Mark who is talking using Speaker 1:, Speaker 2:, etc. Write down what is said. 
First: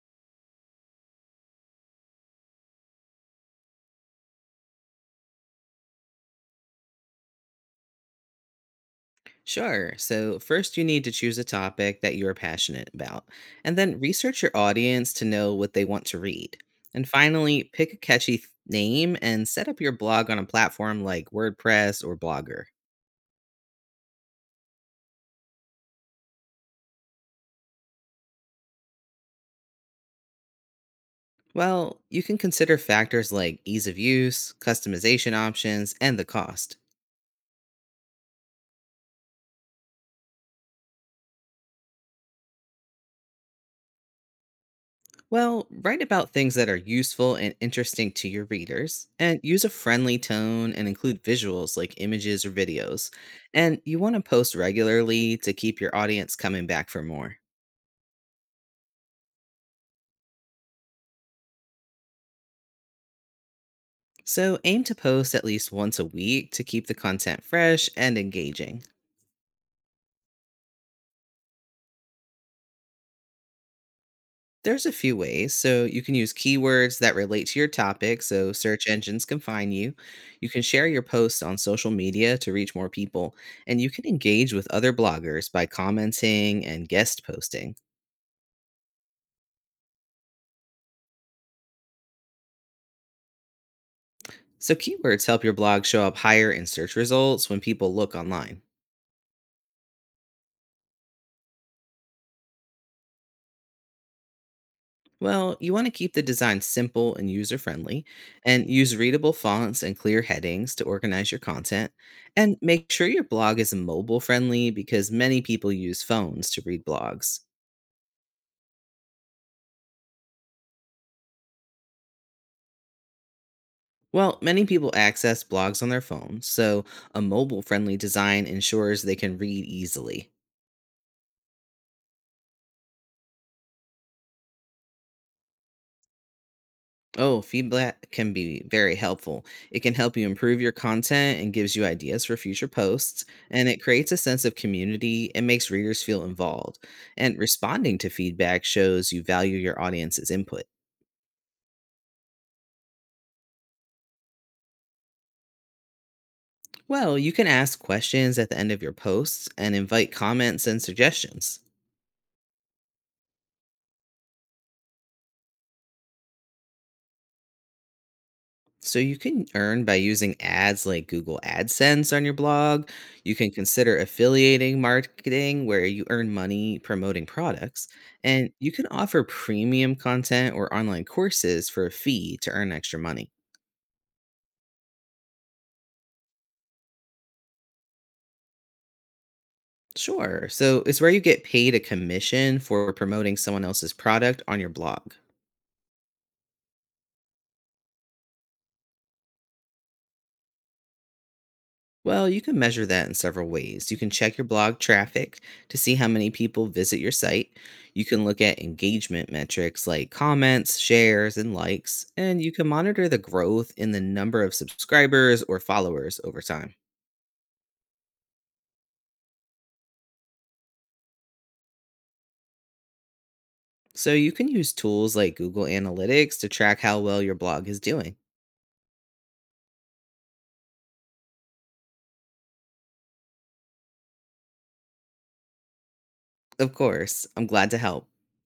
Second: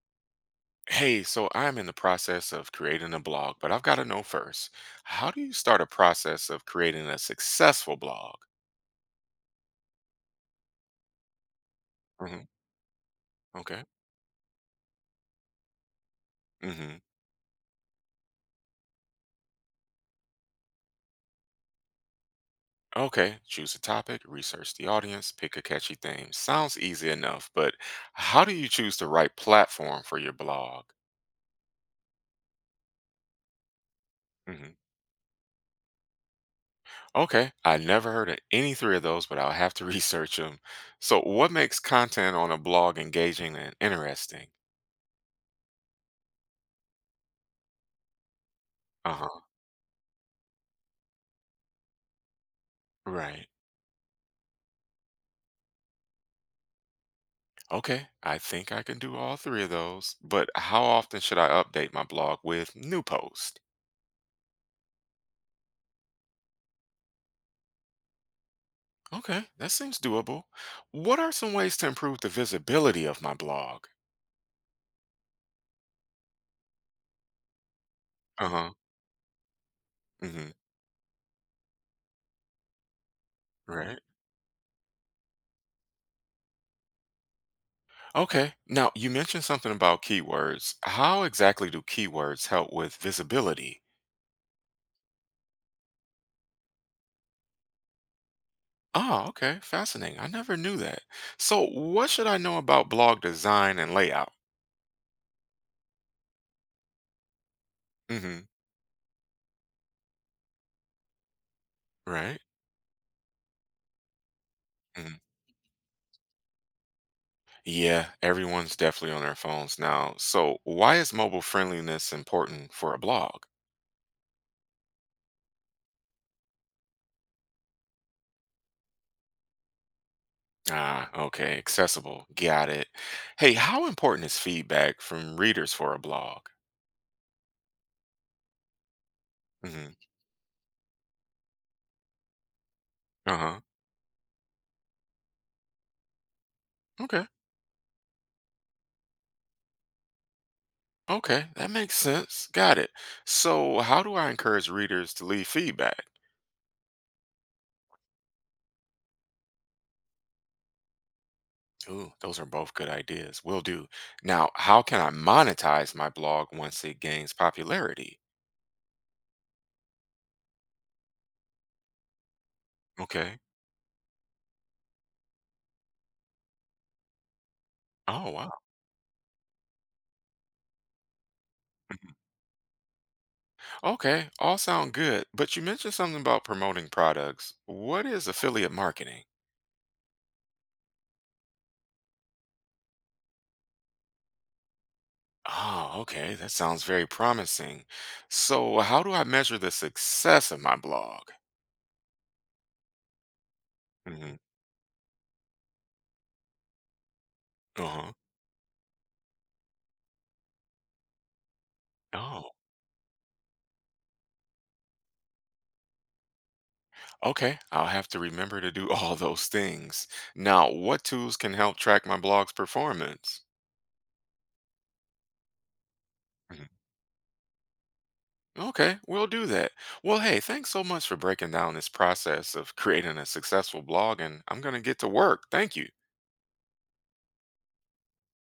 Speaker 1: Hey, so I'm in the process of creating a blog, but I've got to know first, how do you start a process of creating a successful blog?
Speaker 2: Sure. So, first, you need to choose a topic that you're
Speaker 1: Hmm.
Speaker 2: passionate about, and
Speaker 1: Okay.
Speaker 2: then research your audience to know what they want to read.
Speaker 1: Hmm.
Speaker 2: And finally, pick a catchy name and set up your blog on a platform like WordPress or Blogger.
Speaker 1: Okay. Choose a topic, research the audience, pick a catchy theme. Sounds easy enough, but how do you choose the right platform for your blog?
Speaker 2: Well, you can consider factors like ease of use,
Speaker 1: Hmm.
Speaker 2: customization options, and the cost.
Speaker 1: Okay. I never heard of any three of those, but I'll have to research them. So, what makes content on a blog engaging and interesting?
Speaker 2: Well, write about things that are useful and interesting to your readers,
Speaker 1: Uh
Speaker 2: and
Speaker 1: huh.
Speaker 2: use a friendly tone and include visuals like images or videos.
Speaker 1: Right.
Speaker 2: And you want to post regularly to keep your audience coming back for more.
Speaker 1: Okay, I think I can do all three of those, but how often should I update my blog with new posts?
Speaker 2: So aim to post at least once a week to keep the content fresh and engaging.
Speaker 1: Okay, that seems doable. What are some ways to improve the visibility of my blog?
Speaker 2: There's a few ways. So you can use keywords that relate to your topic
Speaker 1: Uh
Speaker 2: so
Speaker 1: huh.
Speaker 2: search engines can find you. You
Speaker 1: Hmm.
Speaker 2: can share your posts on social media to reach more people, and you
Speaker 1: Right.
Speaker 2: can engage with other bloggers by commenting and guest posting.
Speaker 1: Okay. Now, you mentioned something about keywords. How exactly do keywords help with visibility?
Speaker 2: So keywords help your blog show up higher in search results when people look online.
Speaker 1: Oh, okay. Fascinating. I never knew that. So, what should I know about blog design and layout?
Speaker 2: Well, you want to keep the design simple and user friendly,
Speaker 1: Mm hmm.
Speaker 2: and use readable fonts and clear headings to organize your content.
Speaker 1: Right.
Speaker 2: And make sure your blog is mobile friendly because
Speaker 1: Mm-hmm.
Speaker 2: many people use phones to read blogs.
Speaker 1: Yeah, everyone's definitely on their phones now. So, why is mobile friendliness important for a blog?
Speaker 2: Well, many people access blogs on their phones, so a mobile friendly design ensures they can read easily.
Speaker 1: Ah, okay, accessible. Got it. Hey, how important is feedback from readers for a blog?
Speaker 2: Oh, feedback can be very helpful. It can
Speaker 1: Hmm.
Speaker 2: help you improve your content and gives you ideas for future posts,
Speaker 1: Uh-huh.
Speaker 2: and it creates a sense of community and makes readers feel involved.
Speaker 1: Okay.
Speaker 2: And responding to feedback shows you value your audience's input.
Speaker 1: Okay, that makes sense. Got it. So, how do I encourage readers to leave feedback?
Speaker 2: Well, you can ask questions at the end of your posts and invite comments and suggestions.
Speaker 1: Ooh, those are both good ideas. Will do. Now, how can I monetize my blog once it gains popularity?
Speaker 2: So you can earn by using ads like Google AdSense on your blog. You
Speaker 1: Okay.
Speaker 2: can consider affiliating marketing where you earn money promoting products.
Speaker 1: Oh,
Speaker 2: And
Speaker 1: wow.
Speaker 2: you can offer premium content or online courses for a fee to earn extra money.
Speaker 1: Okay, all sound good, but you mentioned something about promoting products. What is affiliate marketing?
Speaker 2: Sure. So it's where you get paid a commission for promoting someone else's product on your blog.
Speaker 1: Oh, okay, that sounds very promising. So, how do I measure the success of my blog?
Speaker 2: Well, you can measure that in several ways. You can
Speaker 1: Hmm.
Speaker 2: check your blog traffic to see how many people visit your site. You
Speaker 1: Uh-huh.
Speaker 2: can look at engagement metrics like comments, shares, and likes, and you
Speaker 1: Oh,
Speaker 2: can monitor the growth in the number of subscribers or followers over time.
Speaker 1: okay. I'll have to remember to do all those things. Now, what tools can help track my blog's performance?
Speaker 2: So you can use tools like Google Analytics to
Speaker 1: Mhm.
Speaker 2: track how well your blog is doing.
Speaker 1: Okay, we'll do that. Well, hey, thanks so much for breaking down this process of creating a successful blog, and I'm going to get to work. Thank you.
Speaker 2: Of course, I'm glad to help.